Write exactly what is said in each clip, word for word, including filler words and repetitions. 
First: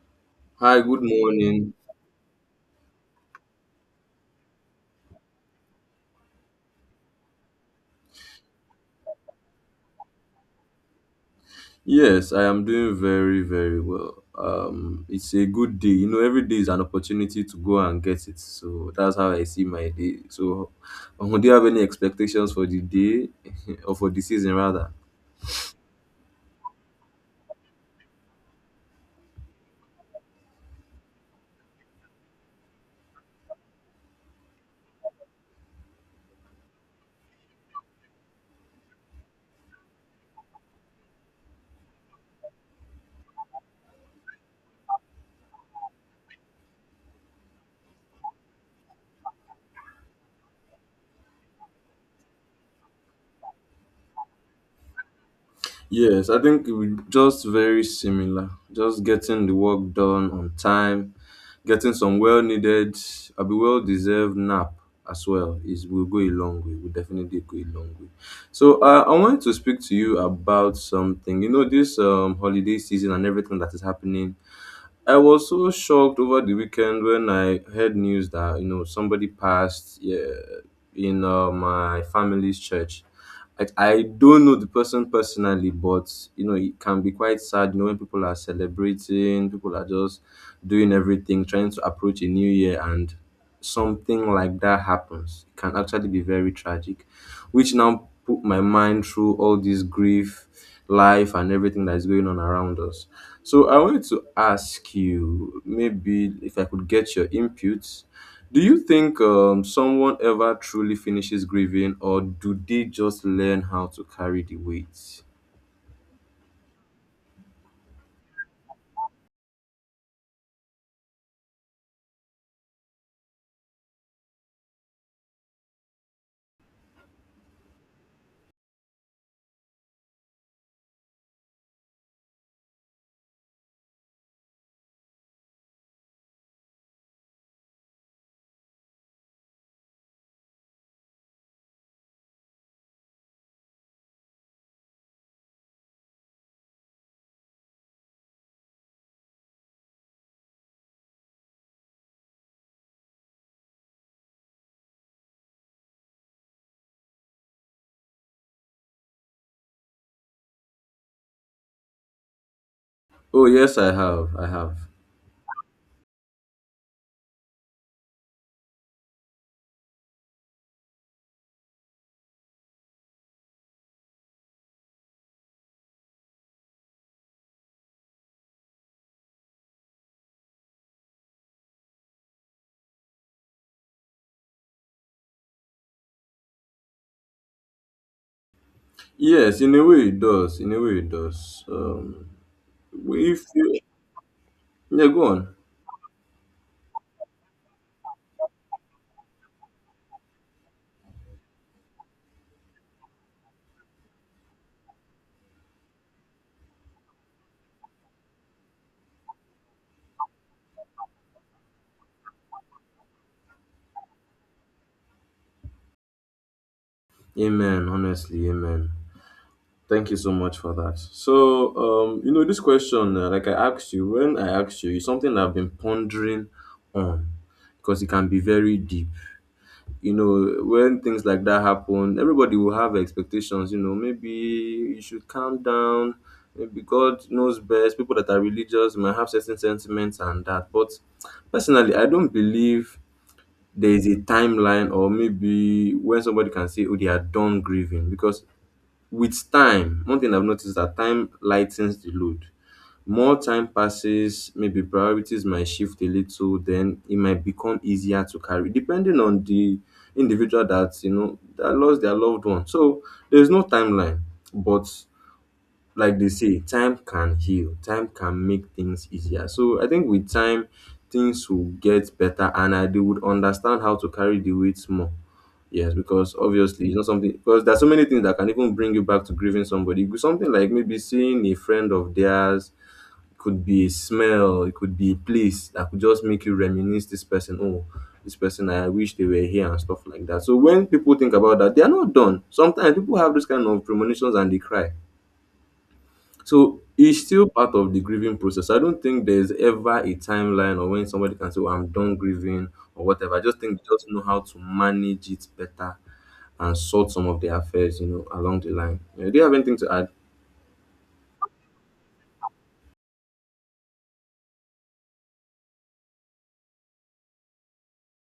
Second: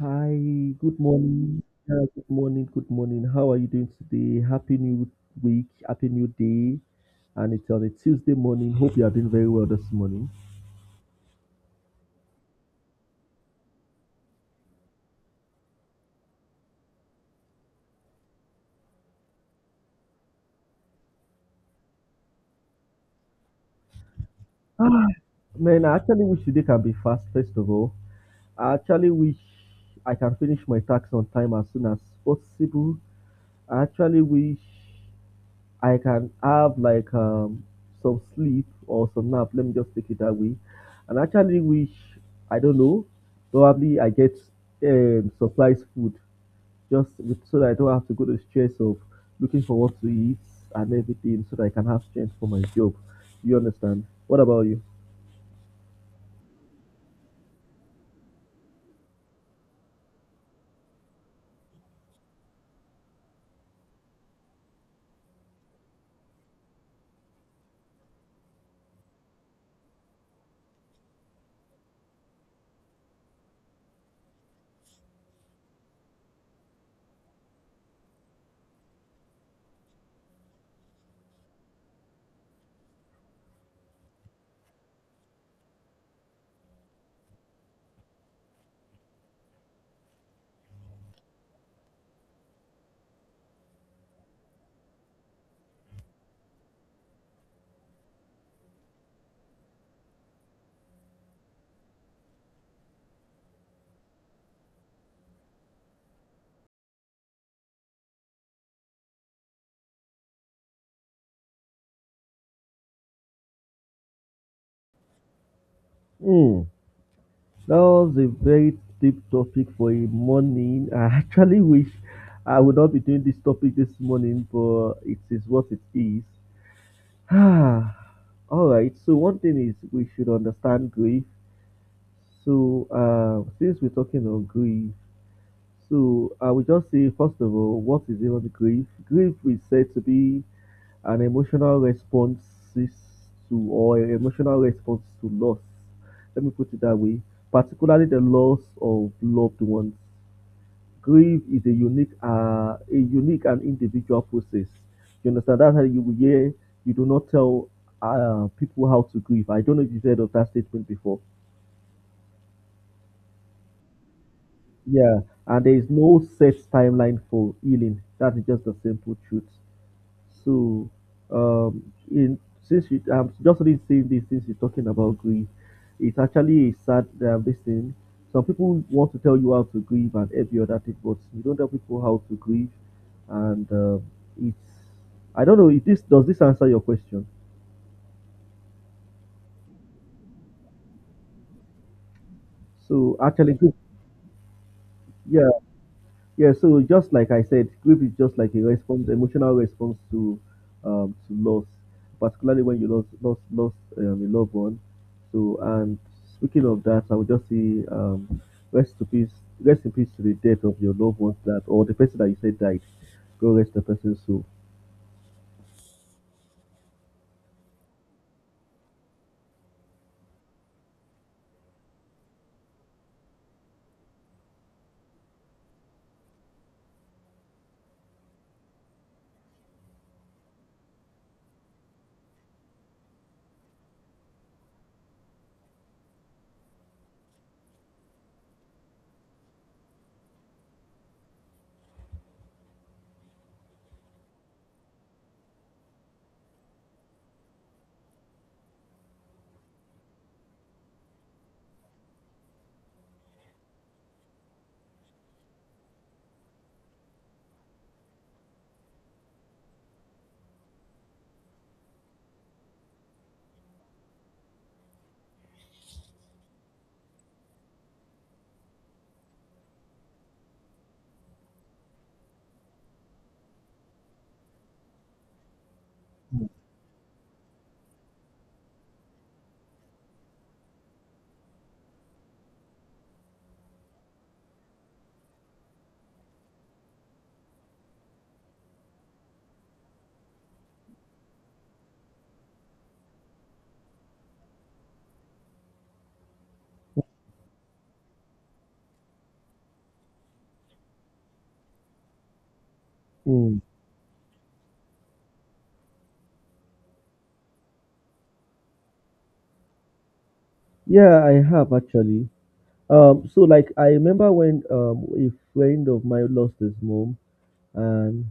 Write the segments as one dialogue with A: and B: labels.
A: Hi,
B: Hi,
A: good
B: good
A: morning.
B: morning.
A: Yeah, good morning, good morning. How are you doing today? Happy new week, happy new day. And it's on a Tuesday morning. Hope you are doing very well this morning.
B: Yes, I am doing very, very well. Um, it's a good day. You know, every day is an opportunity to go and get it. So that's how I see my day. So, um, do you have any expectations for the day or for the season rather?
A: Ah, man, I actually wish today can be fast, first of all. I actually wish I can finish my tax on time as soon as possible. I actually wish I can have like um some sleep or some nap. Let me just take it that way. And actually wish I don't know, probably I get um surprise food just with, so that I don't have to go to the stress of looking for what to eat and everything, so that I can have strength for my job. You understand? What about you?
B: Yes, I think we just very similar. Just getting the work done on time, getting some well needed, a be well deserved nap as well is will go a long way. Will definitely go a long way. So uh, I wanted to speak to you about something. You know this um, holiday season and everything that is happening, I was so shocked over the weekend when I heard news that you know somebody passed, yeah, in uh, my family's church. I, I don't know the person personally, but you know it can be quite sad. You know, when people are celebrating, people are just doing everything, trying to approach a new year, and something like that happens. It can actually be very tragic, which now put my mind through all this grief, life and everything that is going on around us. So I wanted to ask you, maybe if I could get your input, do you think um, someone ever truly finishes grieving, or do they just learn how to carry the weight?
A: Hmm. That was a very deep topic for a morning. I actually wish I would not be doing this topic this morning, but it is what it is. Ah, All right. So one thing is we should understand grief. So uh, since we're talking on grief, so I will just say first of all, what is even grief? Grief is said to be an emotional response to or an emotional response to loss. Let me put it that way, particularly the loss of loved ones. Grief is a unique uh a unique and individual process, you understand. That's how you will hear. You do not tell uh people how to grieve. I don't know if you've heard of that statement before.
B: Oh yes, I have. I have.
A: Yeah, and there is no set timeline for healing. That is just the simple truth. So, um, in since you, I'm just really saying this since you're talking about grief, it's actually a sad uh, this thing. Some people want to tell you how to grieve and every other thing, but you don't tell people how to grieve, and uh, it's I don't know. If this does this answer your question?
B: Yes, in a way it does. In a way it does. Um,
A: So
B: if
A: actually, grief-
B: you, yeah, go
A: yeah.
B: on.
A: Yeah, so just like I said, grief is just like a response, emotional response to um to loss, particularly when you lost lost lost um, a loved one. So, and speaking of that, I would just say um rest to peace rest in peace to the death of your loved ones, that or the person that you said died. Go rest the person's soul.
B: Amen. Honestly, amen. Thank you so much for that. So, um, you know, this question, uh, like I asked you, when I asked you, is something I've been pondering on because it can be very deep. You know, when things like that happen, everybody will have expectations. You know, maybe you should calm down. Maybe God knows best. People that are religious might have certain sentiments and that. But personally, I don't believe there is a timeline or maybe when somebody can say, oh, they are done grieving because with time, one thing I've noticed is that time lightens the load. More time passes, maybe priorities might shift a little, then it might become easier to carry, depending on the individual that you know that lost their loved one. So there's no timeline, but like they say, time can heal, time can make things easier. So I think with time, things will get better and I, they would understand how to carry the weight more. Yes, because obviously it's not something because there's so many things that can even bring you back to grieving somebody. It could- something like maybe seeing a friend of theirs, it could be a smell, it could be a place that could just make you reminisce this person. Oh, this person, I wish they were here and stuff like that. So when people think about that, they are not done. Sometimes people have this kind of premonitions and they cry, so it's still part of the grieving process. I don't think there's ever a timeline or when somebody can say, oh, I'm done grieving or whatever. I just
A: Mm.
B: think they just know how to manage it better and sort some of the affairs, you know, along the line. Yeah, do you have anything to add?
A: Yeah, I have actually. Um, so like I remember when um a friend of mine lost his mom, and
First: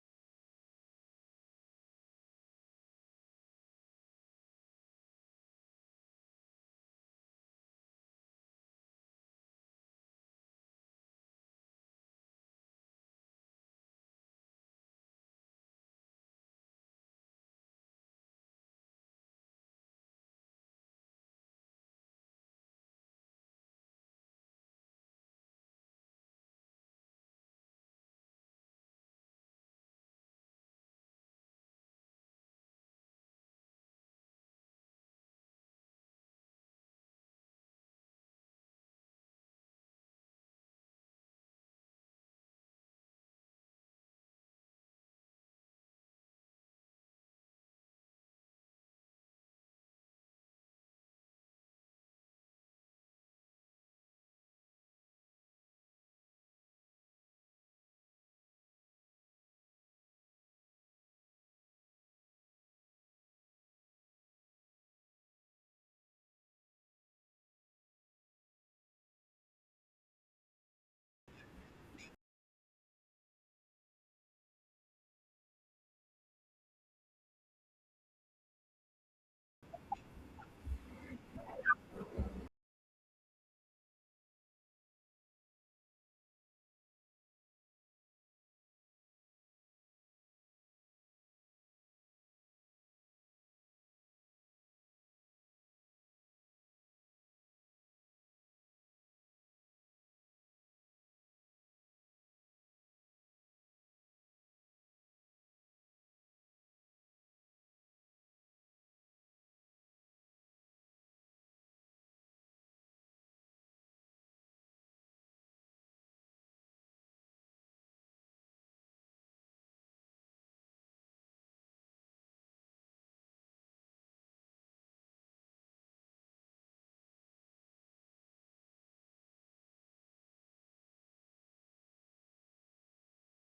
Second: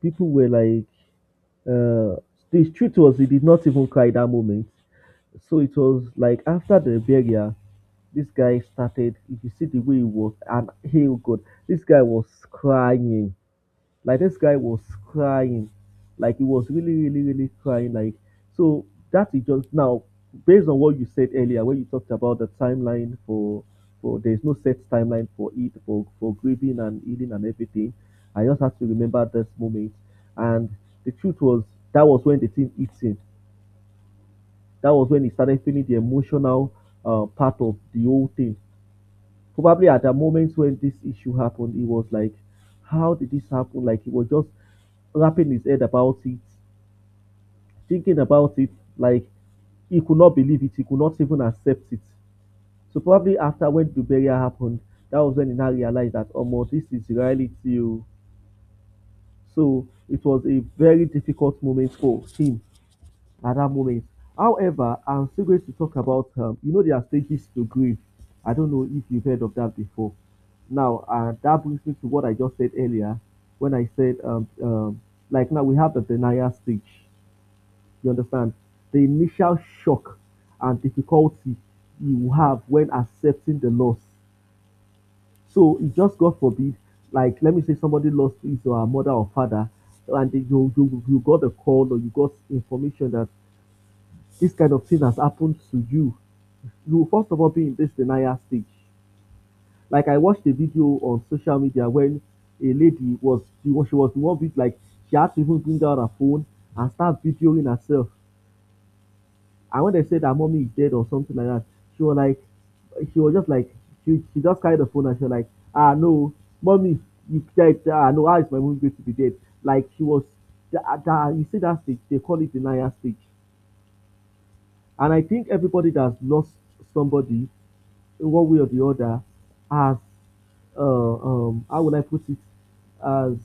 A: people were like uh the truth was he did not even cry that moment. So it was like after the burial, this guy started. If you see the way he was, and hey oh God, this guy was crying. Like this guy was crying, like he was really, really, really crying. Like, so that is just now, based on what you said earlier, when you talked about the timeline for for there's no set timeline for it for for grieving and healing and everything. I just have to remember this moment, and the truth was that was when the thing hit him. That was when he started feeling the emotional uh, part of the whole thing. Probably at the moment when this issue happened, he was like, how did this happen? Like he was just wrapping his head about it, thinking about it, like he could not believe it, he could not even accept it. So probably after when the burial happened, that was when he now realized that, oh, this is reality. Oh. So it was a very difficult moment for him at that moment. However, I'm still going to talk about, um, you know, there are stages to grief. I don't know if you've heard of that before. Now, uh, that brings me to what I just said earlier when I said, um, um, like now we have the denial stage. You understand? The initial shock and difficulty you have when accepting the loss. So, it just God forbid, like let me say somebody lost his or her mother or father, and you, you you got a call or you got information that this kind of thing has happened to you, you will first of all be in this denial stage. Like I watched a video on social media when a lady was she was she was the one with like she had to even bring out her phone and start videoing herself. And when they said her mommy is dead or something like that, she was like she was just like she, she just carried the phone and she was like, ah no, mommy you dead. Ah no, how is my mommy going to be dead? Like she was that, that you see that stage, they call it denial stage. And I think everybody that's lost somebody in one way or the other as uh, um, how would I put it, as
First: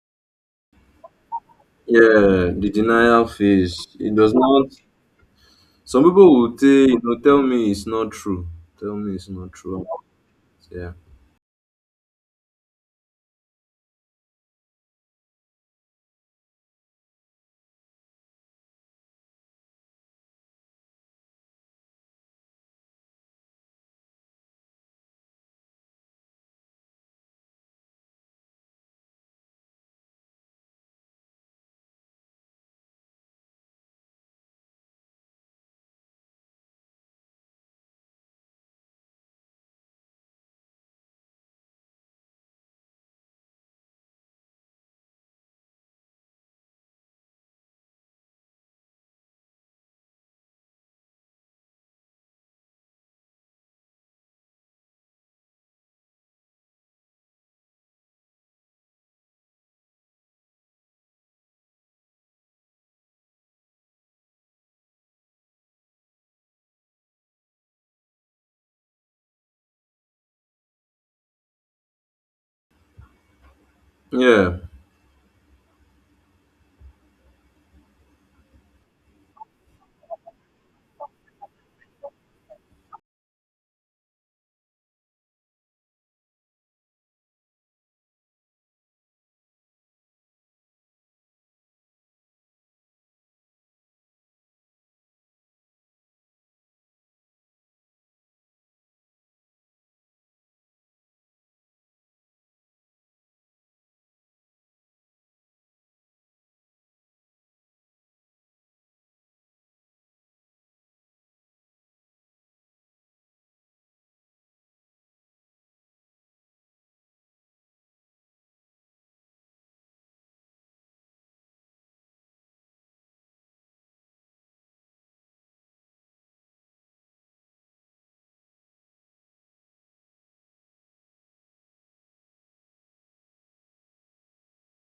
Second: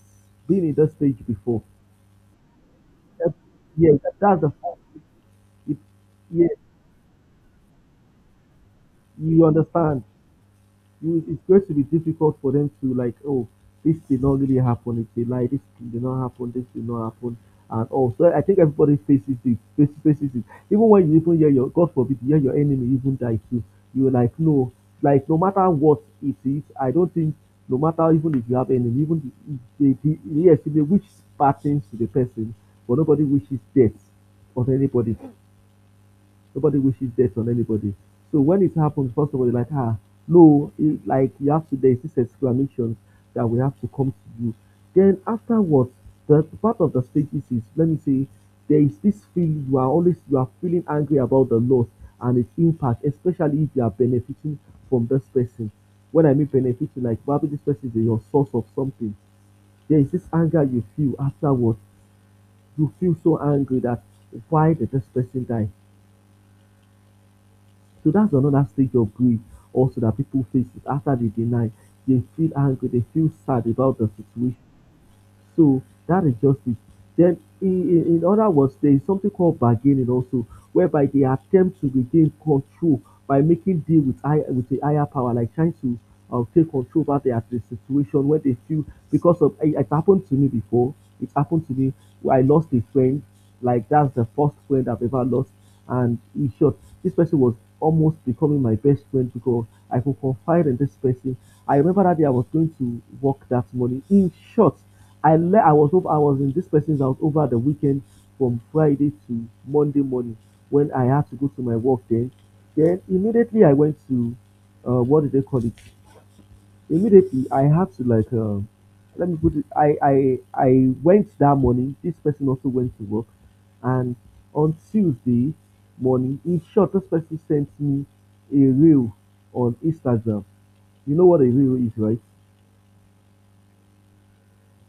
A: being in that stage before.
B: Yeah, the denial
A: That,
B: phase.
A: yeah,
B: It
A: that,
B: does
A: that's the
B: not.
A: fact. It,
B: Some people
A: yeah,
B: will say, you know, tell me it's not true. Tell me it's
A: you
B: not true.
A: understand.
B: Yeah.
A: You, it's going to be difficult for them to like, oh, this did not really happen. It's a lie. This did not happen. This did not happen. And all. So I think everybody faces it. Faces, faces it. Even when you even hear your God forbid, you hear your enemy even die too. You're like, no, like no matter what it is, I don't think no matter even if you have enemy, even the, the, yes, they wish bad things to the person, but nobody wishes death on anybody. Nobody wishes death on anybody. So when it happens, first of all, you're like, ah, no, it, like you have to, there's this exclamation that we have to come to you. Then afterwards, the part of the stages is, let me say, there is this feeling you are always, you are feeling angry about the loss and its impact, especially if you are benefiting from this person. When I mean benefiting, like probably this person is your source of something. There is this anger you feel afterwards. You feel so angry that why did this person die? So that's another stage of grief also that people face is after they deny, they feel angry, they feel sad about the situation.
B: Yeah.
A: So that is just it. Then in, in in other words, there is something called bargaining also, whereby they attempt to regain control by making deal with high, with the higher power, like trying to uh, take control over their the situation when they feel because of it, it happened to me before. It happened to me where I lost a friend. Like that's the first friend I've ever lost, and in short, this person was almost becoming my best friend because I could confide in this person. I remember that day I was going to work that morning. In short, I le- I was over, I was in this person's house over the weekend from Friday to Monday morning when I had to go to my work. Then, then immediately I went to uh, what do they call it? Immediately, I had to like, um, let me put it. I I I went that morning. This person also went to work, and on Tuesday morning, in short, this person sent me a reel on Instagram. You know what a reel is, right?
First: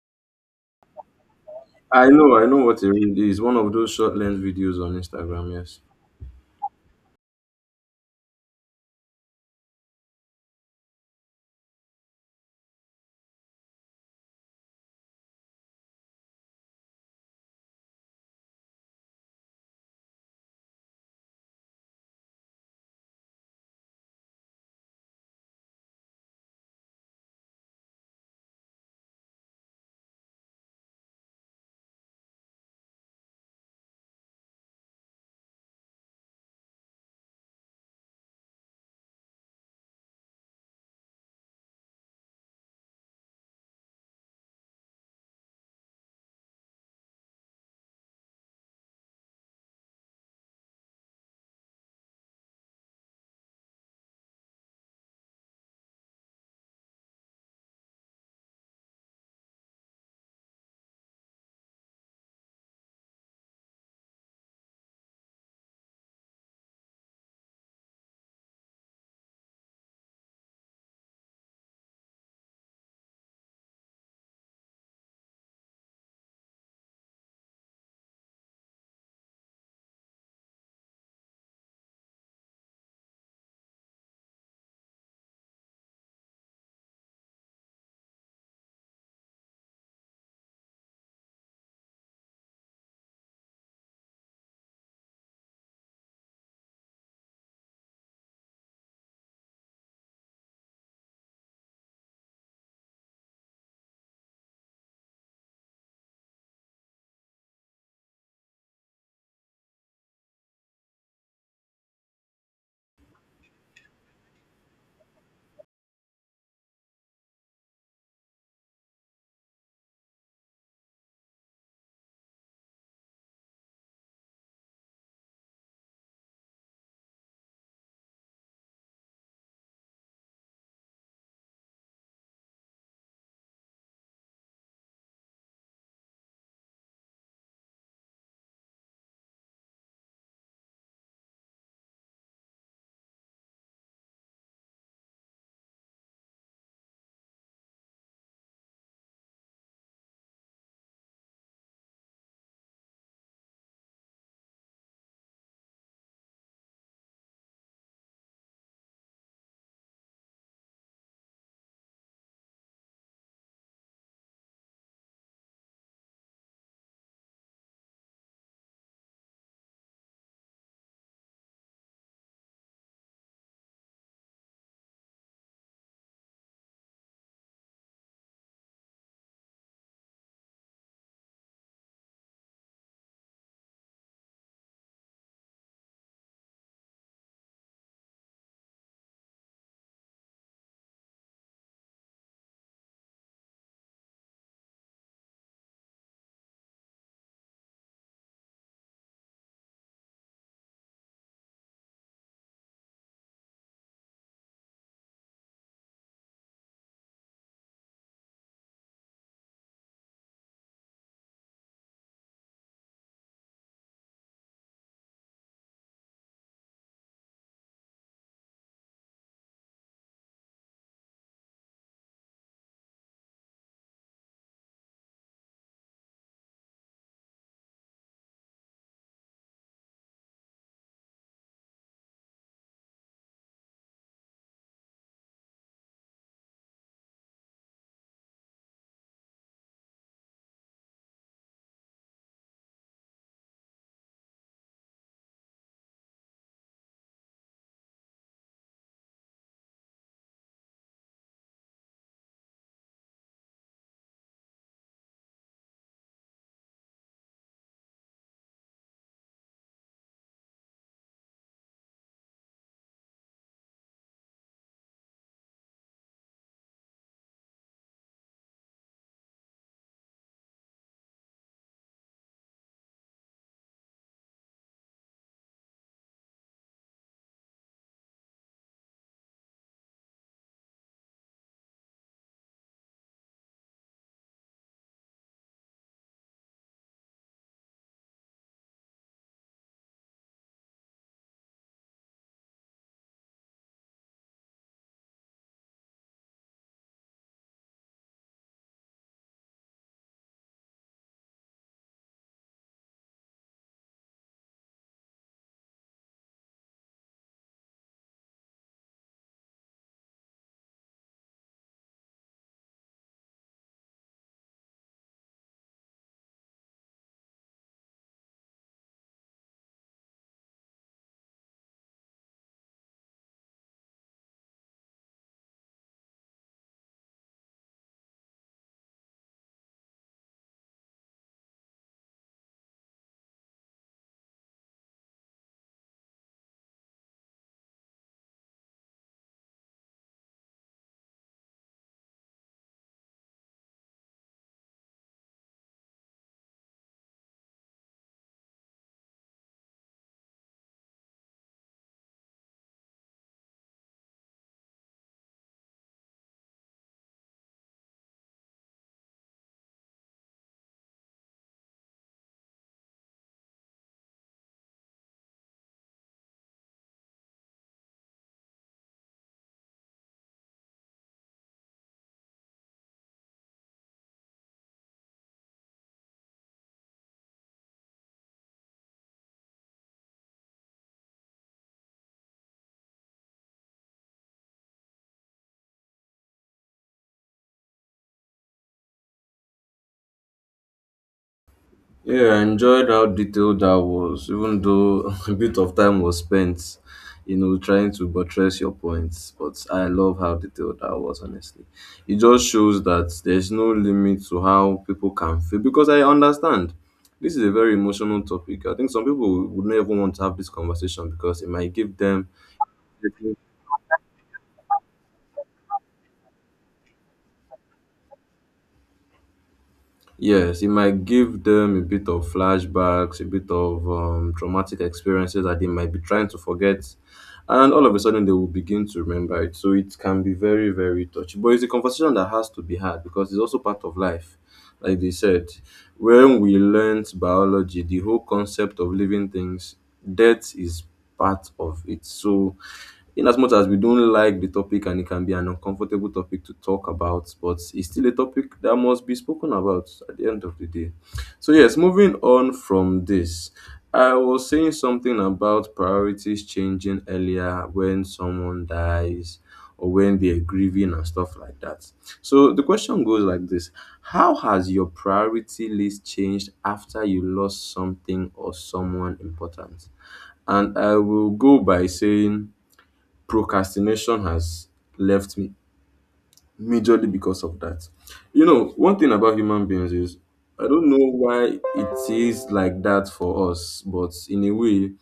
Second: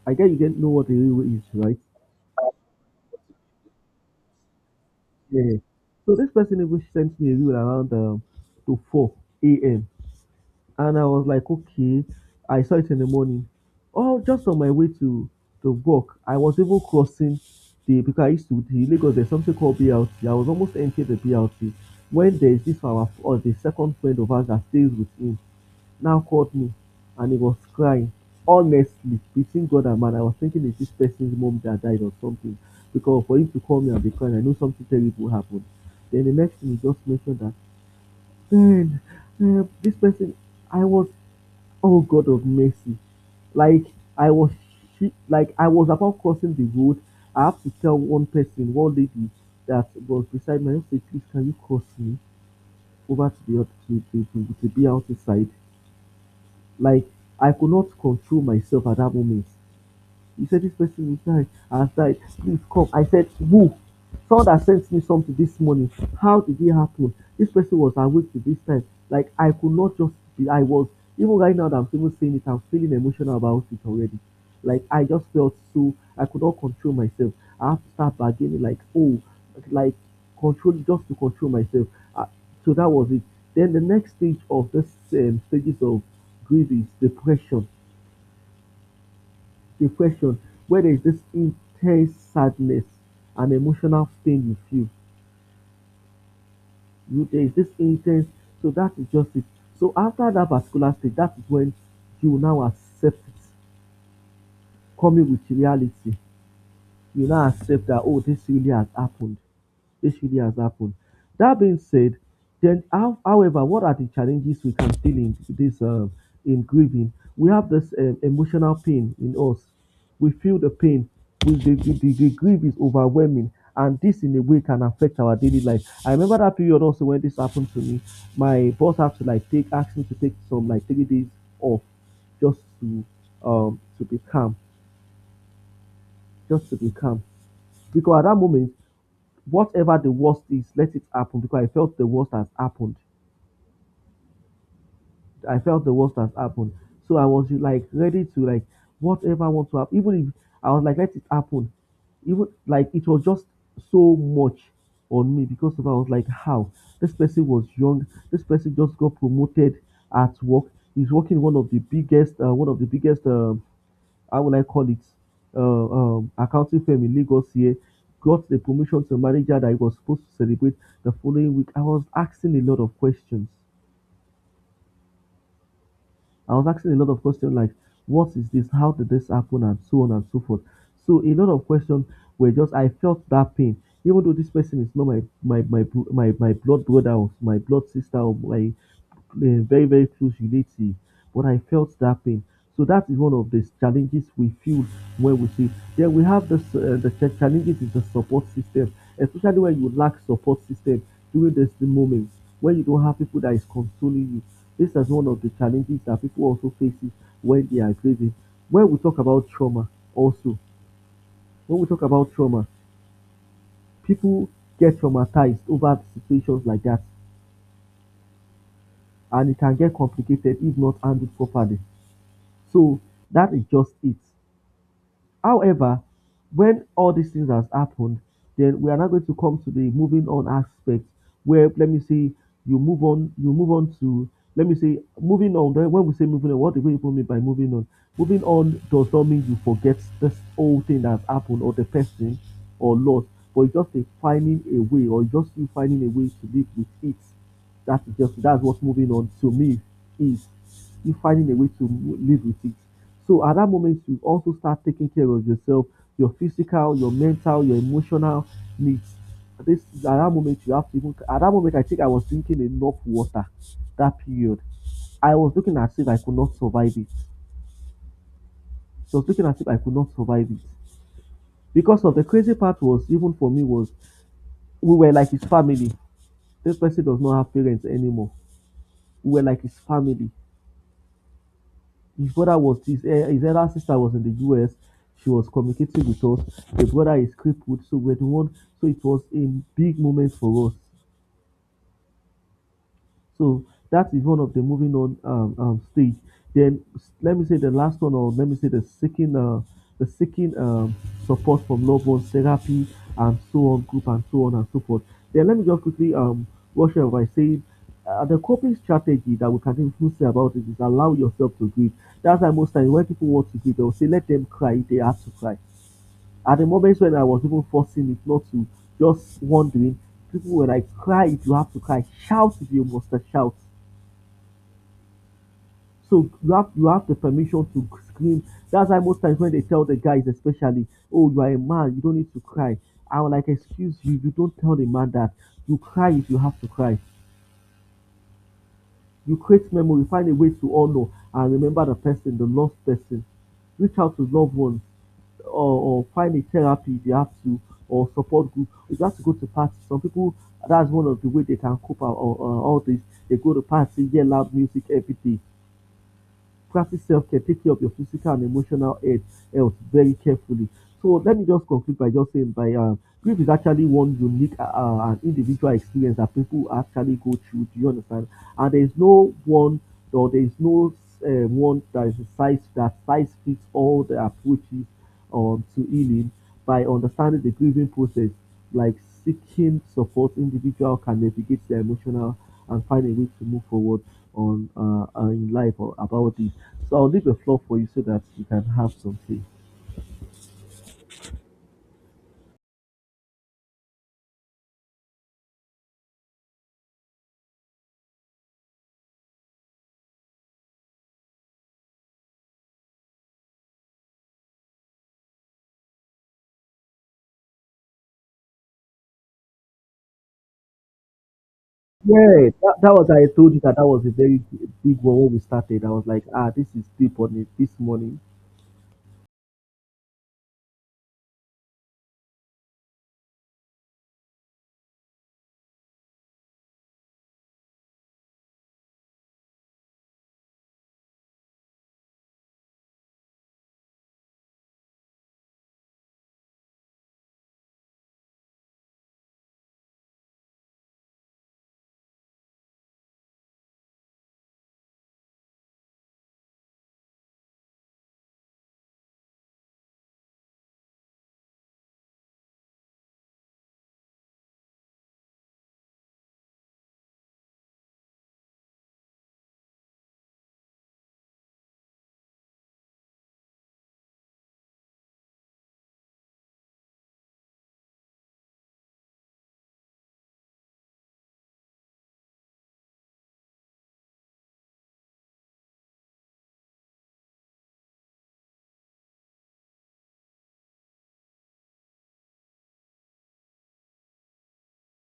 A: I guess you don't know what a reel is, right?
B: I know, I know what it really is. One of those short length videos on Instagram,
A: Yeah.
B: yes.
A: So this person even sent me a reel around um, to four a m. And I was like, okay. I saw it in the morning. Oh, just on my way to to work, I was even crossing the because I used to the Lagos. There's something called B L T. I was almost entering the B L T when there is this our or the second friend of ours that stays with him now called me, and he was crying. Honestly, between God and man, I was thinking is this person's mom that died or something because for him to call me and be crying, I know something terrible happened. Then the next thing he just mentioned that then uh, this person I was, oh God of mercy. Like I was she, like I was about crossing the road. I have to tell one person, one lady that was beside me, I just say, please can you cross me over to the other to, to, to, to be outside? Like I could not control myself at that moment. He said, this person is died has died. Please come. I said, who? Someone that sent me something this morning. How did it happen? This person was awake to this time. Like I could not just be. I was even right now that I'm even saying it, I'm feeling emotional about it already. Like I just felt so I could not control myself. I have to start bargaining like oh, like control just to control myself. Uh, so that was it. Then the next stage of this um, stages of grief is depression, the question, where there is this intense sadness and emotional pain you feel, you there is this intense, so that is just it. So after that particular stage, that is when you now accept it, coming with reality. You now accept that, oh, this really has happened. This really has happened. That being said, then how, however, what are the challenges we can feel in this um, in grieving? We have this um, emotional pain in us. We feel the pain. We, the, the, the, the grief is overwhelming, and this in a way can affect our daily life. I remember that period also when this happened to me. My boss had to like take ask me to take some like three days off just to um to be calm, just to be calm. Because at that moment, whatever the worst is, let it happen because I felt the worst has happened. I felt the worst has happened. So I was like ready to like whatever I want to happen. Even if I was like, let it happen. Even like it was just so much on me because of I was like, how this person was young. This person just got promoted at work. He's working in one of the biggest, uh, one of the biggest um, how will I call it, uh, um, accounting firm in Lagos here, got the promotion to manager that he was supposed to celebrate the following week. I was asking a lot of questions. I was asking a lot of questions like, what is this? How did this happen? And so on and so forth. So a lot of questions were just I felt that pain, even though this person is not my my my bro- my, my blood brother or my blood sister or my uh, very very close relative, but I felt that pain. So that is one of the challenges we feel when we see. Then we have this, uh, the ch- challenges is the support system, especially when you lack support system during this the moments when you don't have people that is consoling you, this is one of the challenges that people also faces when they are grieving. When we talk about trauma, also, when we talk about trauma, people get traumatized over situations like that, and it can get complicated if not handled properly. So that is just it. However, when all these things has happened, then we are now going to come to the moving on aspect where let me say you move on, you move on to let me say moving on. Then when we say moving on, what do we even mean by moving on? Moving on does not mean you forget this whole thing that has happened or the person or loss, but it's just a finding a way, or just you finding a way to live with it. That's just that's what's moving on to me is you finding a way to live with it. So at that moment, you also start taking care of yourself, your physical, your mental, your emotional needs. This at that moment you have to even At that moment I think I was drinking enough water that period. I was looking as if I could not survive it. So I was looking as if I could not survive it. Because of, the crazy part was, even for me was, we were like his family. This person does not have parents anymore. We were like his family. His brother was his, eh, his elder sister was in the U S. She was communicating with us. The brother is crippled, so we're the one. So it was a big moment for us. So that is one of the moving on um, um, stage. Then let me say the last one, or let me say the seeking, uh, the seeking um, support from loved ones, therapy, and so on, group, and so on and so forth. Then let me just quickly um, wash up by saying, uh, the coping strategy that we can even say about it is allow yourself to grieve. That's why most times when people want to grieve, they'll say let them cry if they have to cry. At the moment when I was even forcing it not to, just wondering, people were like, cry if you have to cry, shout if you must shout, so you have you have the permission to scream. That's why most times when they tell the guys, especially, oh, you are a man, you don't need to cry. I'm like, excuse you, you don't tell the man that. You cry if you have to cry. You create memory, find a way to honor and remember the person, the lost person. Reach out to loved ones, or, or find a therapy if you have to, or support group. If you have to go to parties, some people, that's one of the way they can cope out, or, or all this. They go to party, hear loud music every day, practice self-care, take care of your physical and emotional health, health very carefully. So let me just conclude by just saying by um, grief is actually one unique uh, uh, and individual experience that people actually go through. Do you understand? And there is no one, or there is no uh, one that is a size, that size fits all the approaches um, to healing. By understanding the grieving process, like seeking support, individual can navigate their emotional and find a way to move forward on uh, uh, in life or about it. So I'll leave the floor for you so that you can have some say.
B: Yeah, I enjoyed how detailed that was, even though a bit of time was spent, you know, trying to buttress your points. But I love how detailed that was, honestly. It just shows that there's no limit to how people can feel. Because I understand this is a very emotional topic. I think some people would not even want to have this conversation because it might give them.
A: Yeah, that, that was, I told you that that was a very g- big one when we started. I was like, ah, this is deep on it this morning.
B: Yes, it might give them a bit of flashbacks, a bit of um, traumatic experiences that they might be trying to forget. And all of a sudden, they will begin to remember it. So it can be very, very touchy. But it's a conversation that has to be had because it's also part of life. Like they said, when we learnt biology, the whole concept of living things, death is part of it. So, in as much as we don't like the topic and it can be an uncomfortable topic to talk about, but it's still a topic that must be spoken about at the end of the day. So, yes, moving on from this, I was saying something about priorities changing earlier when someone dies or when they're grieving and stuff like that. So, the question goes like this: how has your priority list changed after you lost something or someone important? And I will go by saying procrastination has left me majorly because of that. You know, one thing about human beings is I don't know why it is like that for us, but in a way,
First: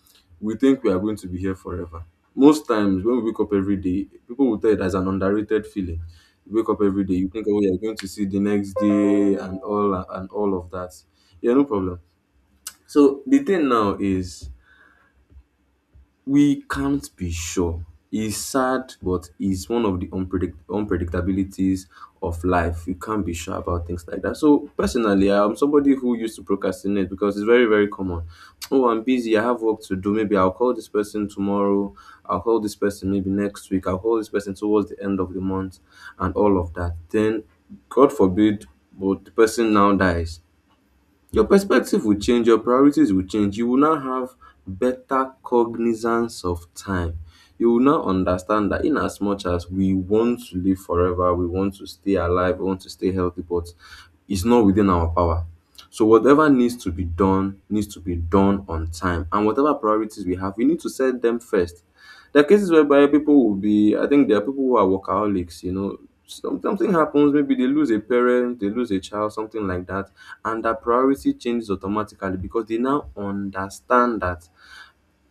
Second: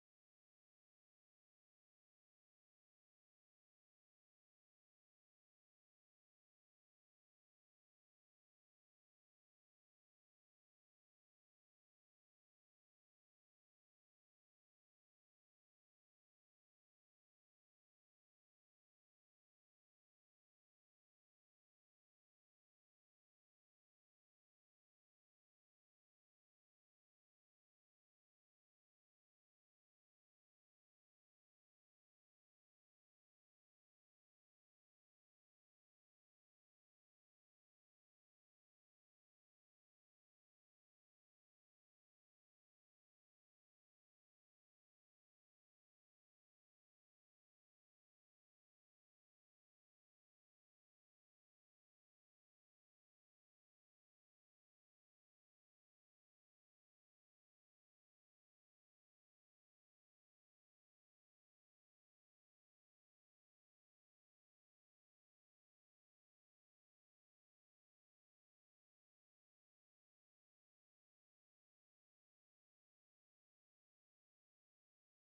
B: we think we are going to be here forever. Most times when we wake up every day, people will tell you that's an underrated feeling. You wake up every day, you think, oh, you're going to see the next day and all and all of that. Yeah, no problem. So the thing now is we can't be sure. It's sad, but it's one of the unpredict- unpredictabilities of life. You can't be sure about things like that. So, personally, I'm somebody who used to procrastinate because it's very, very common. Oh, I'm busy. I have work to do. Maybe I'll call this person tomorrow. I'll call this person maybe next week. I'll call this person towards the end of the month and all of that. Then, God forbid, but the person now dies, your perspective will change, your priorities will change. You will now have better cognizance of time. You will now understand that in as much as we want to live forever, we want to stay alive, we want to stay healthy, but it's not within our power. So whatever needs to be done needs to be done on time. And whatever priorities we have, we need to set them first. There are cases whereby people will be, I think there are people who are workaholics, you know. Some, something happens, maybe they lose a parent, they lose a child, something like that, and their priority changes automatically because they now understand that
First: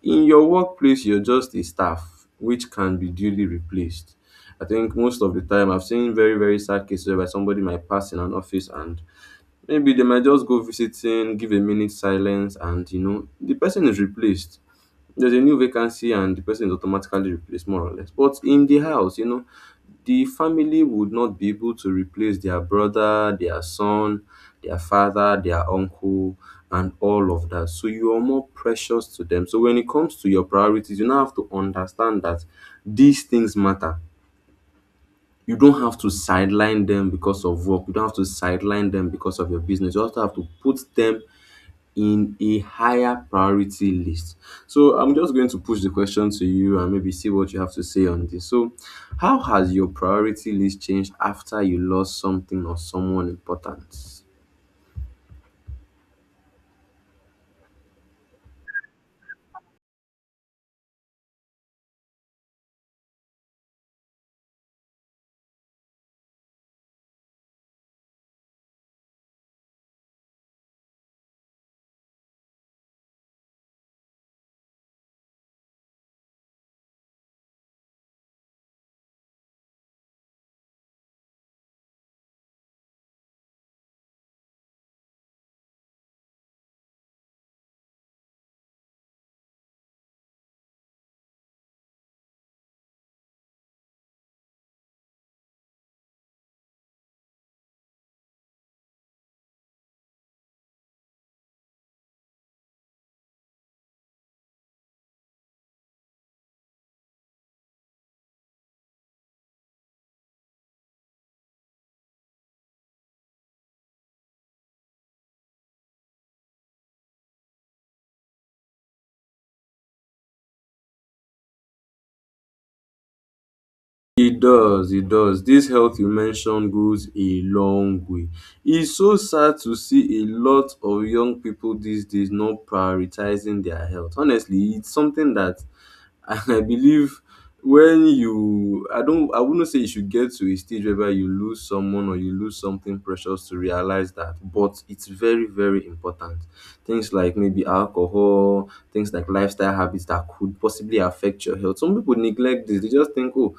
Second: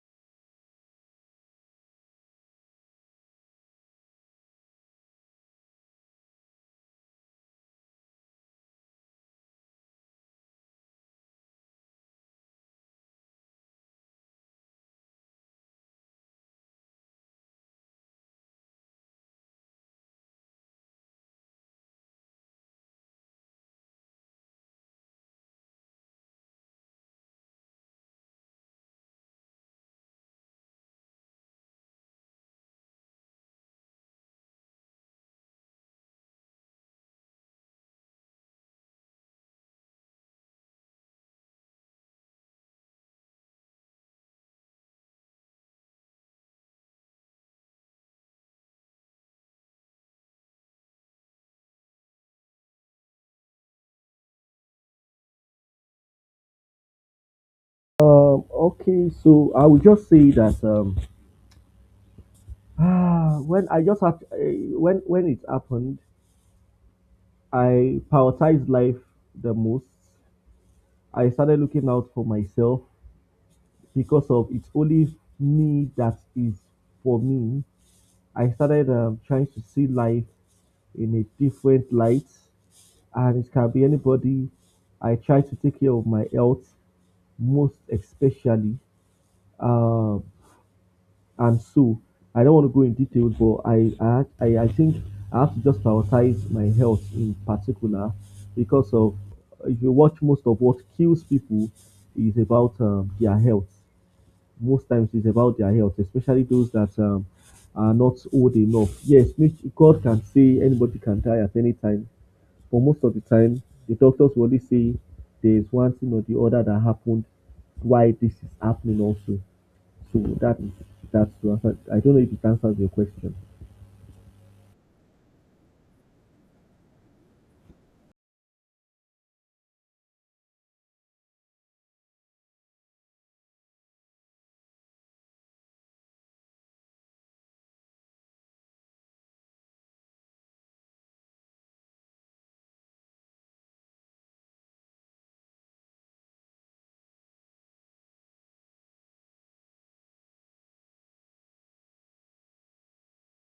B: in your workplace, you're just a staff which can be duly replaced. I think most of the time, I've seen very, very sad cases whereby somebody might pass in an office and maybe they might just go visiting, give a minute silence, and you know, the person is replaced, there's a new vacancy and the person is automatically replaced more or less. But in the house, you know, the family would not be able to replace their brother, their son, their father, their uncle, and all of that. So you are more precious to them. So when it comes to your priorities, you now have to understand that these things matter. You don't have to sideline them because of work. You don't have to sideline them because of your business. You also have to put them in a higher priority list. So I'm just going to push the question to you and maybe see what you have to say on this. So, how has your priority list changed after you lost something or someone important?
A: Um, okay, so I will just say that um, ah, when I just had, uh, when when it happened, I prioritized life the most. I started looking out for myself because of it's only me that is for me. I started um, trying to see life in a different light, and it can be anybody. I try to take care of my health most especially. Um, And so I don't want to go in details, but I, I, I I think I have to just prioritize my health in particular because of, if you watch, most of what kills people is about um, their health. Most times it's about their health, especially those that um, are not old enough. Yes, nat- God can say anybody can die at any time, but most of the time the doctors will only say there's one thing or the other that happened why this is happening also. So that is, that's to answer. I don't know if it answers your question.
B: It does, it does. This health you mentioned goes a long way. It's so sad to see a lot of young people these days not prioritizing their health. Honestly, it's something that, and I believe when you, I don't, I wouldn't say you should get to a stage whereby you lose someone or you lose something precious to realize that, but it's very, very important. Things like maybe alcohol, things like lifestyle habits that could possibly affect your health. Some people neglect this, they just think, oh,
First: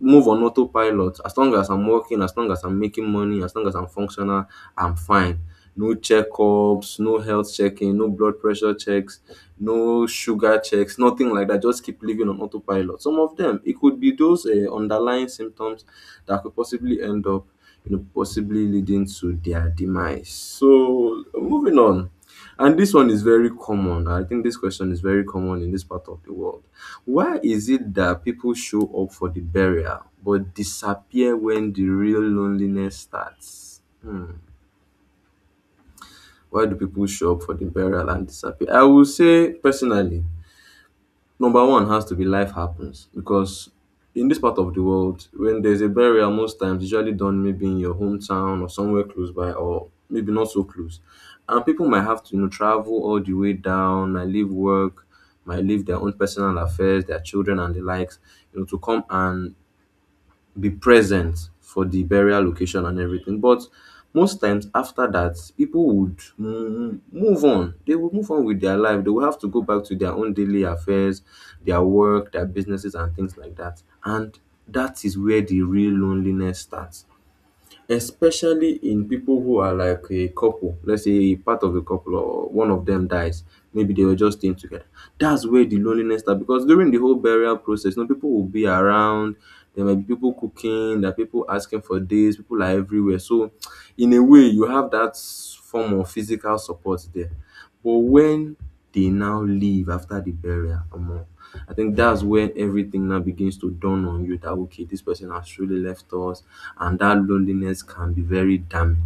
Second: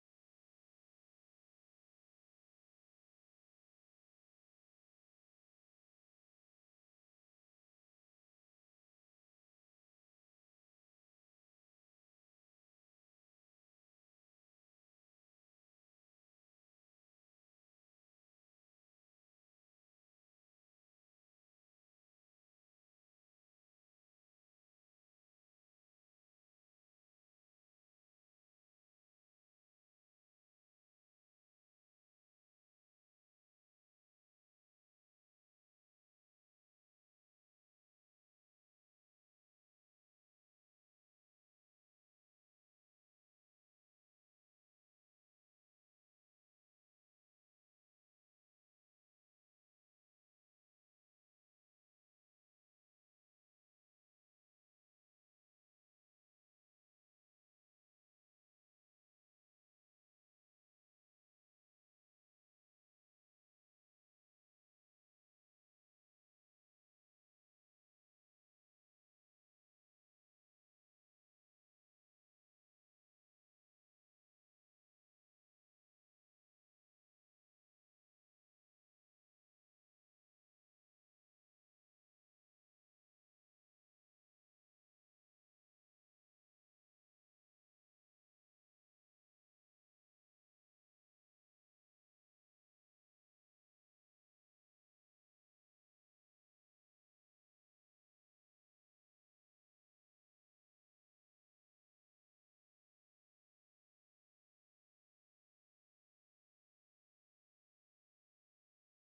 B: move on autopilot. As long as I'm working, as long as I'm making money, as long as I'm functional, I'm fine, no checkups, no health checking, no blood pressure checks, no sugar checks, nothing like that. Just keep living on autopilot. Some of them, it could be those uh, underlying symptoms that could possibly end up, you know, possibly leading to their demise. So moving on. And this one is very common. I think this question is very common in this part of the world. Why is it that people show up for the burial but disappear when the real loneliness starts? Hmm. Why do people show up for the burial and disappear? I will say personally, number one has to be life happens because in this part of the world, when there's a burial, most times usually done maybe in your hometown or somewhere close by or maybe not so close. And people might have to you know travel all the way down, might leave work, might leave their own personal affairs, their children and the likes, you know, to come and be present for the burial location and everything. But most times after that, people would mm, move on. They would move on with their life. They would have to go back to their own daily affairs, their work, their businesses, and things like that. And that is where the real loneliness starts, especially in people who are like a couple. Let's say part of the couple or one of them dies, maybe they were just staying together. That's where the loneliness start, because during the whole burial process, you know people will be around. There might be people cooking, there are people asking for this, people are everywhere. So in a way, you have that form of physical support there. But when they now leave after the burial, omo, I think that's when everything now begins to dawn on you that okay, this person has truly left us, and that loneliness can be very damning.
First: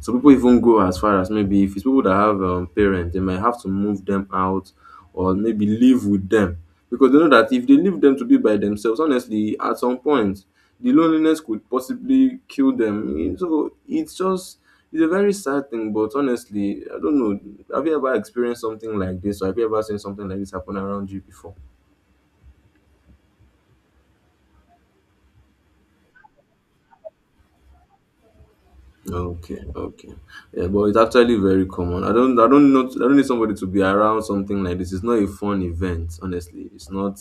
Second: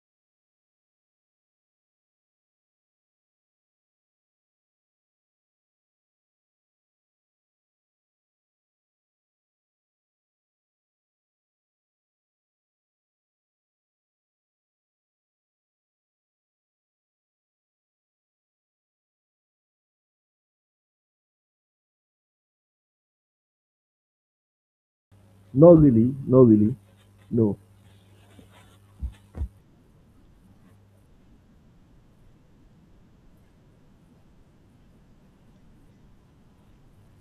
B: Some people even go as far as, maybe if it's people that have um, parents, they might have to move them out or maybe live with them, because they know that if they leave them to be by themselves, honestly, at some point, the loneliness could possibly kill them. Eh, so it's just it's a very sad thing. But honestly, I don't know. Have you ever experienced something like this, or have you ever seen something like this happen around you before?
A: Not really, not really. No.
B: Okay, okay. Yeah, but it's actually very common. I don't I don't know I don't need somebody to be around something like this. It's not a fun event, honestly. It's not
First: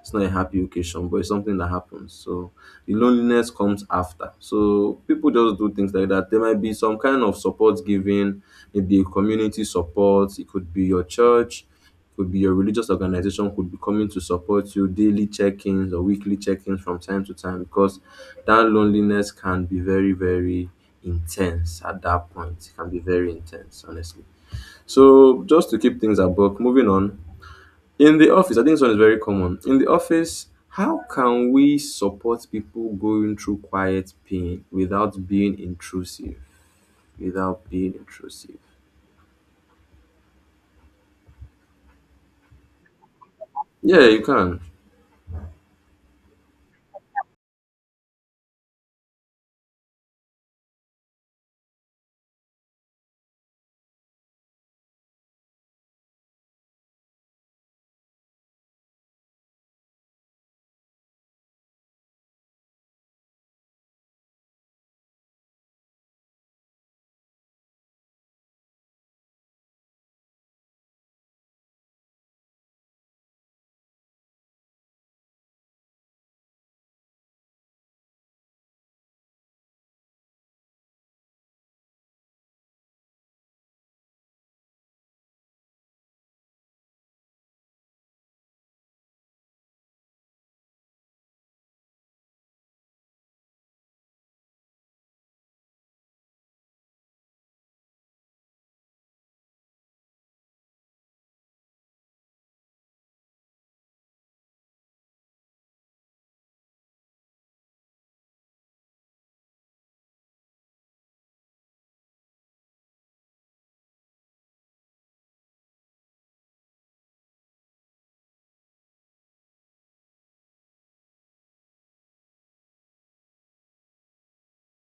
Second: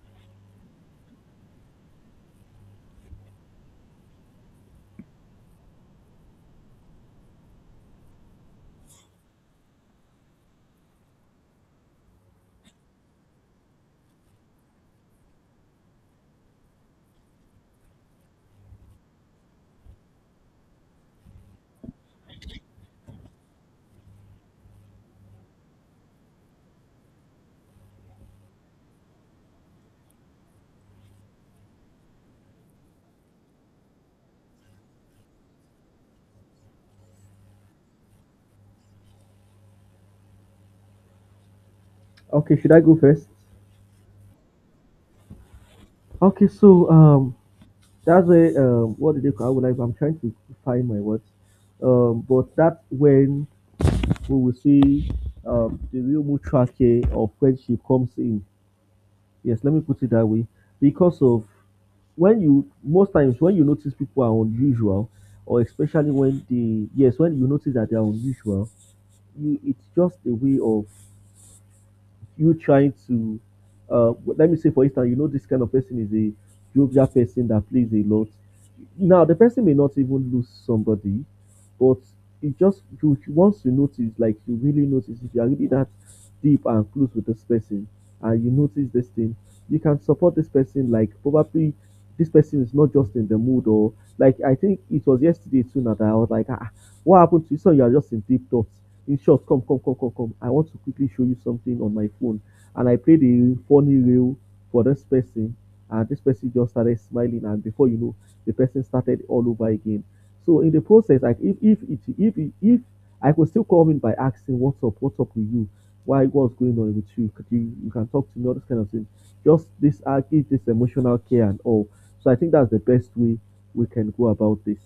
B: it's not a happy occasion, but it's something that happens. So the loneliness comes after. So people just do things like that. There might be some kind of support given, maybe a community support. It could be your church, it could be your religious organization, could be coming to support you, daily check-ins or weekly check-ins from time to time, because that loneliness can be very, very intense at that point. It can be very intense, honestly. So just to keep things above, moving on. In the office, I think this one is very common. In the office, how can we support people going through quiet pain without being intrusive? Without being intrusive.
A: Okay, should I go first?
B: Yeah, you can.
A: Okay, so um, that's where um, what did they call? I would like. I'm trying to find my words. Um, but that's when we will see um the real mutual care of friendship comes in. Yes, let me put it that way. Because of, when you, most times when you notice people are unusual, or especially when they, yes, when you notice that they are unusual, you, it's just a way of you trying to, uh let me say for instance, you know this kind of person is a jovial person that plays a lot, now the person may not even lose somebody, but it just, you, once you notice, like you really notice, if you are really that deep and close with this person and you notice this thing, you can support this person, like probably this person is not just in the mood. Or like, I think it was yesterday too now that I was like, ah, what happened to you? So you are just in deep thoughts. In short, come, come, come, come, come. I want to quickly show you something on my phone. And I played a funny reel for this person. And this person just started smiling. And before you know, the person started all over again. So in the process, like if if it, if if, if I could still call in by asking, what's up, what's up with you, why, what's going on with you, could you you can talk to me, all this kind of thing. Just this, uh, give this emotional care and all. So I think that's the best way we can go about this.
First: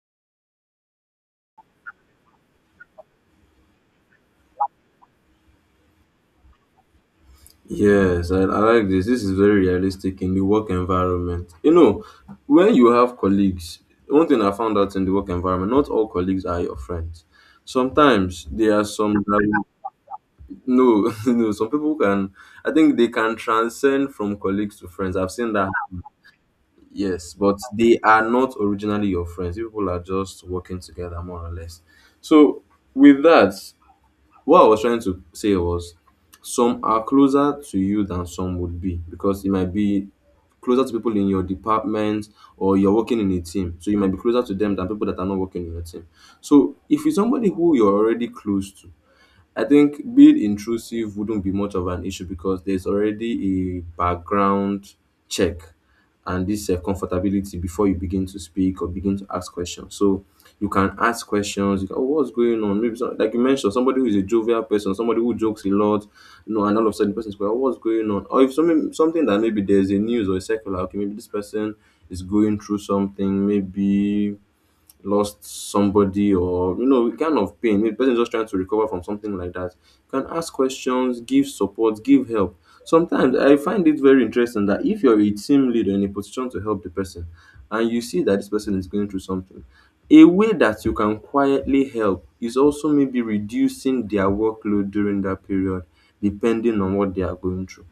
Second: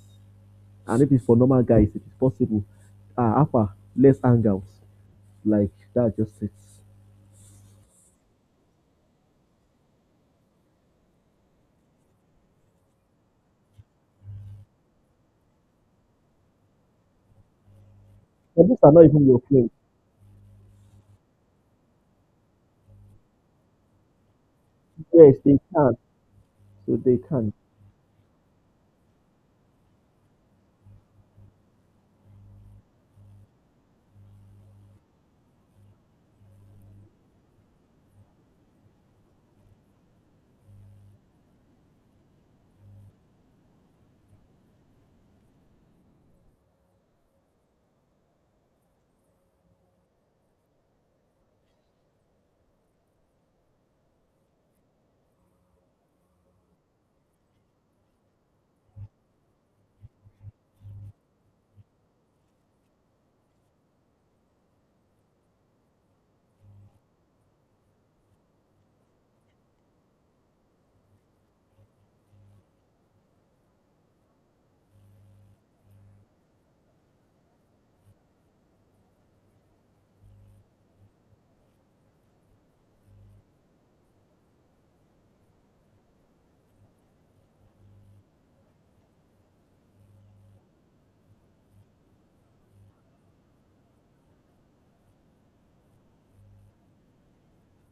A: And if it's for normal guys, if it's possible, ah, upper, less angles. Like, that just it.
B: Yes, I, I like this. This is very realistic in the work environment. You know, when you have colleagues, one thing I found out in the work environment, not all colleagues are your friends. Sometimes
A: But
B: there
A: these
B: are
A: are not
B: some
A: even your
B: that,
A: friends.
B: no, no, some people can, I think they can transcend from colleagues to friends. I've
A: Yes,
B: seen
A: they
B: that.
A: can. So they
B: Yes,
A: can.
B: but they are not originally your friends. You people are just working together, more or less. So, with that, what I was trying to say was, some are closer to you than some would be, because it might be closer to people in your department, or you're working in a team. So, you might be closer to them than people that are not working in your team. So, if it's somebody who you're already close to, I think being intrusive wouldn't be much of an issue, because there's already a background check and this uh, comfortability before you begin to speak or begin to ask questions. So you can ask questions. You can, oh, what's going on? Maybe some, like you mentioned, somebody who is a jovial person, somebody who jokes a lot, you know, and all of a sudden the person is going, oh, what's going on? Or if something something that, maybe there's a news or a circular, okay, maybe this person is going through something, maybe lost somebody or, you know, kind of pain, maybe the person is just trying to recover from something like that. You can ask questions, give support, give help. Sometimes I find it very interesting that if you're a team leader in a position to help the person, and you see that this person is going through something, a way that you can quietly help is also maybe reducing their workload during that period, depending on what they are going through.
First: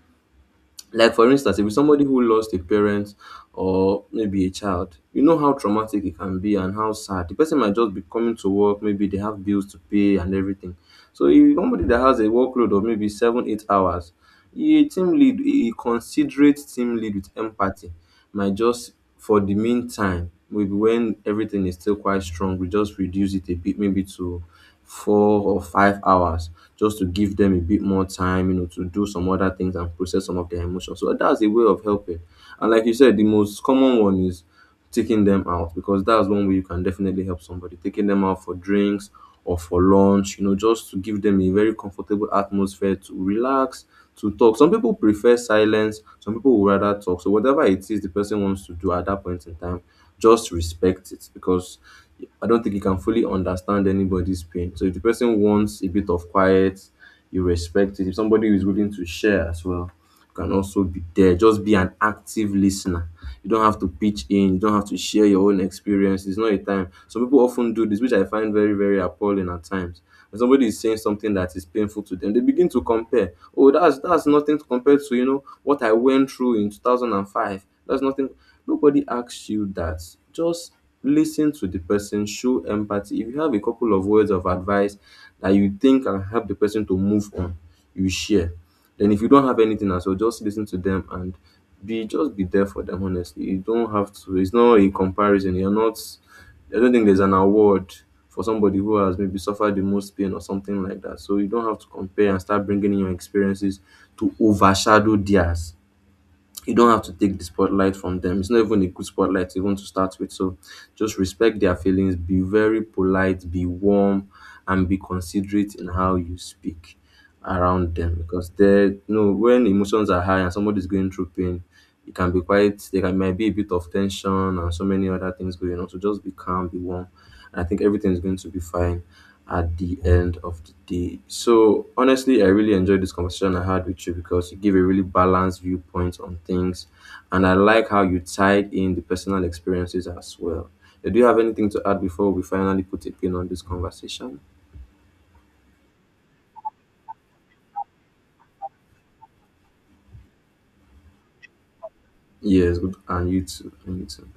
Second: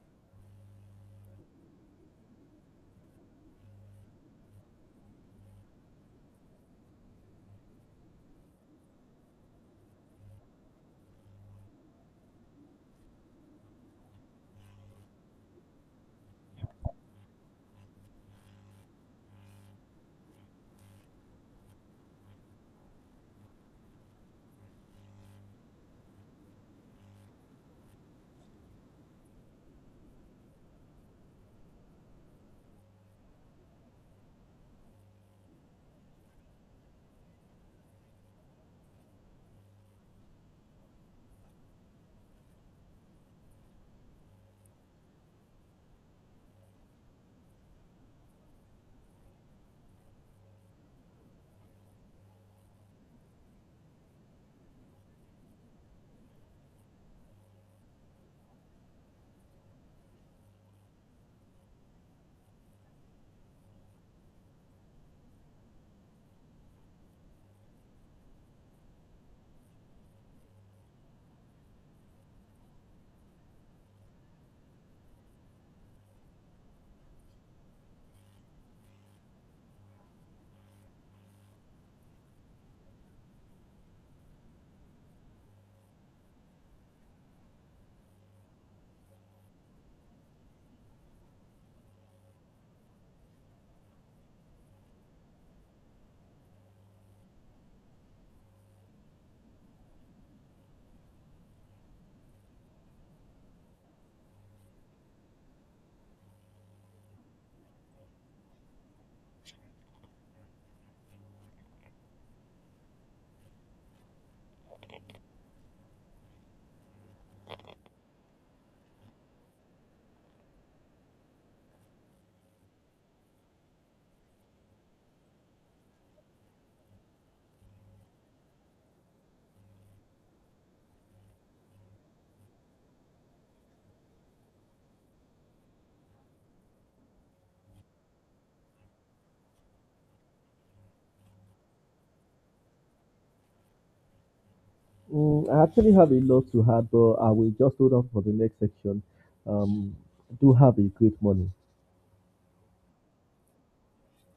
B: Like for instance, if it's somebody who lost a parent or maybe a child, you know how traumatic it can be and how sad. The person might just be coming to work, maybe they have bills to pay and everything. So if somebody that has a workload of maybe seven, eight hours, a team lead, a considerate team lead with empathy, might just for the meantime, maybe when everything is still quite strong, we just reduce it a bit, maybe to four or five hours, just to give them a bit more time, you know, to do some other things and process some of their emotions. So that's a way of helping. And like you said, the most common one is taking them out, because that's one way you can definitely help somebody. Taking them out for drinks or for lunch, you know, just to give them a very comfortable atmosphere to relax, to talk. Some people prefer silence, some people would rather talk. So whatever it is the person wants to do at that point in time, just respect it, because I don't think you can fully understand anybody's pain. So if the person wants a bit of quiet, you respect it. If somebody is willing to share as well, you can also be there. Just be an active listener. You don't have to pitch in, you don't have to share your own experience. It's not a time. Some people often do this, which I find very, very appalling at times. When somebody is saying something that is painful to them, they begin to compare. Oh, that's that's nothing compared to, you know, what I went through in two thousand five. That's nothing. Nobody asks you that. Just listen to the person, show empathy. If you have a couple of words of advice that you think can help the person to move on, you share. Then if you don't have anything else, well, just listen to them and be just be there for them. Honestly, you don't have to. It's not a comparison. You're not, I don't think there's an award for somebody who has maybe suffered the most pain or something like that. So you don't have to compare and start bringing in your experiences to overshadow theirs. You don't have to take the spotlight from them. It's not even a good spotlight even to start with. So just respect their feelings, be very polite, be warm, and be considerate in how you speak around them, because, they you know, when emotions are high and somebody's going through pain, it can be quite, there can might be a bit of tension and so many other things going on. So just be calm, be warm. And I think everything is going to be fine at the end of the day. So honestly, I really enjoyed this conversation I had with you, because you give a really balanced viewpoint on things. And I like how you tied in the personal experiences as well. Yeah, do you have anything to add before we finally put a pin on this conversation?
A: Mm, I actually have a lot to add, but I will just hold on for the next section. Um, do have a great morning.
B: Yes, good. And you too. And you too.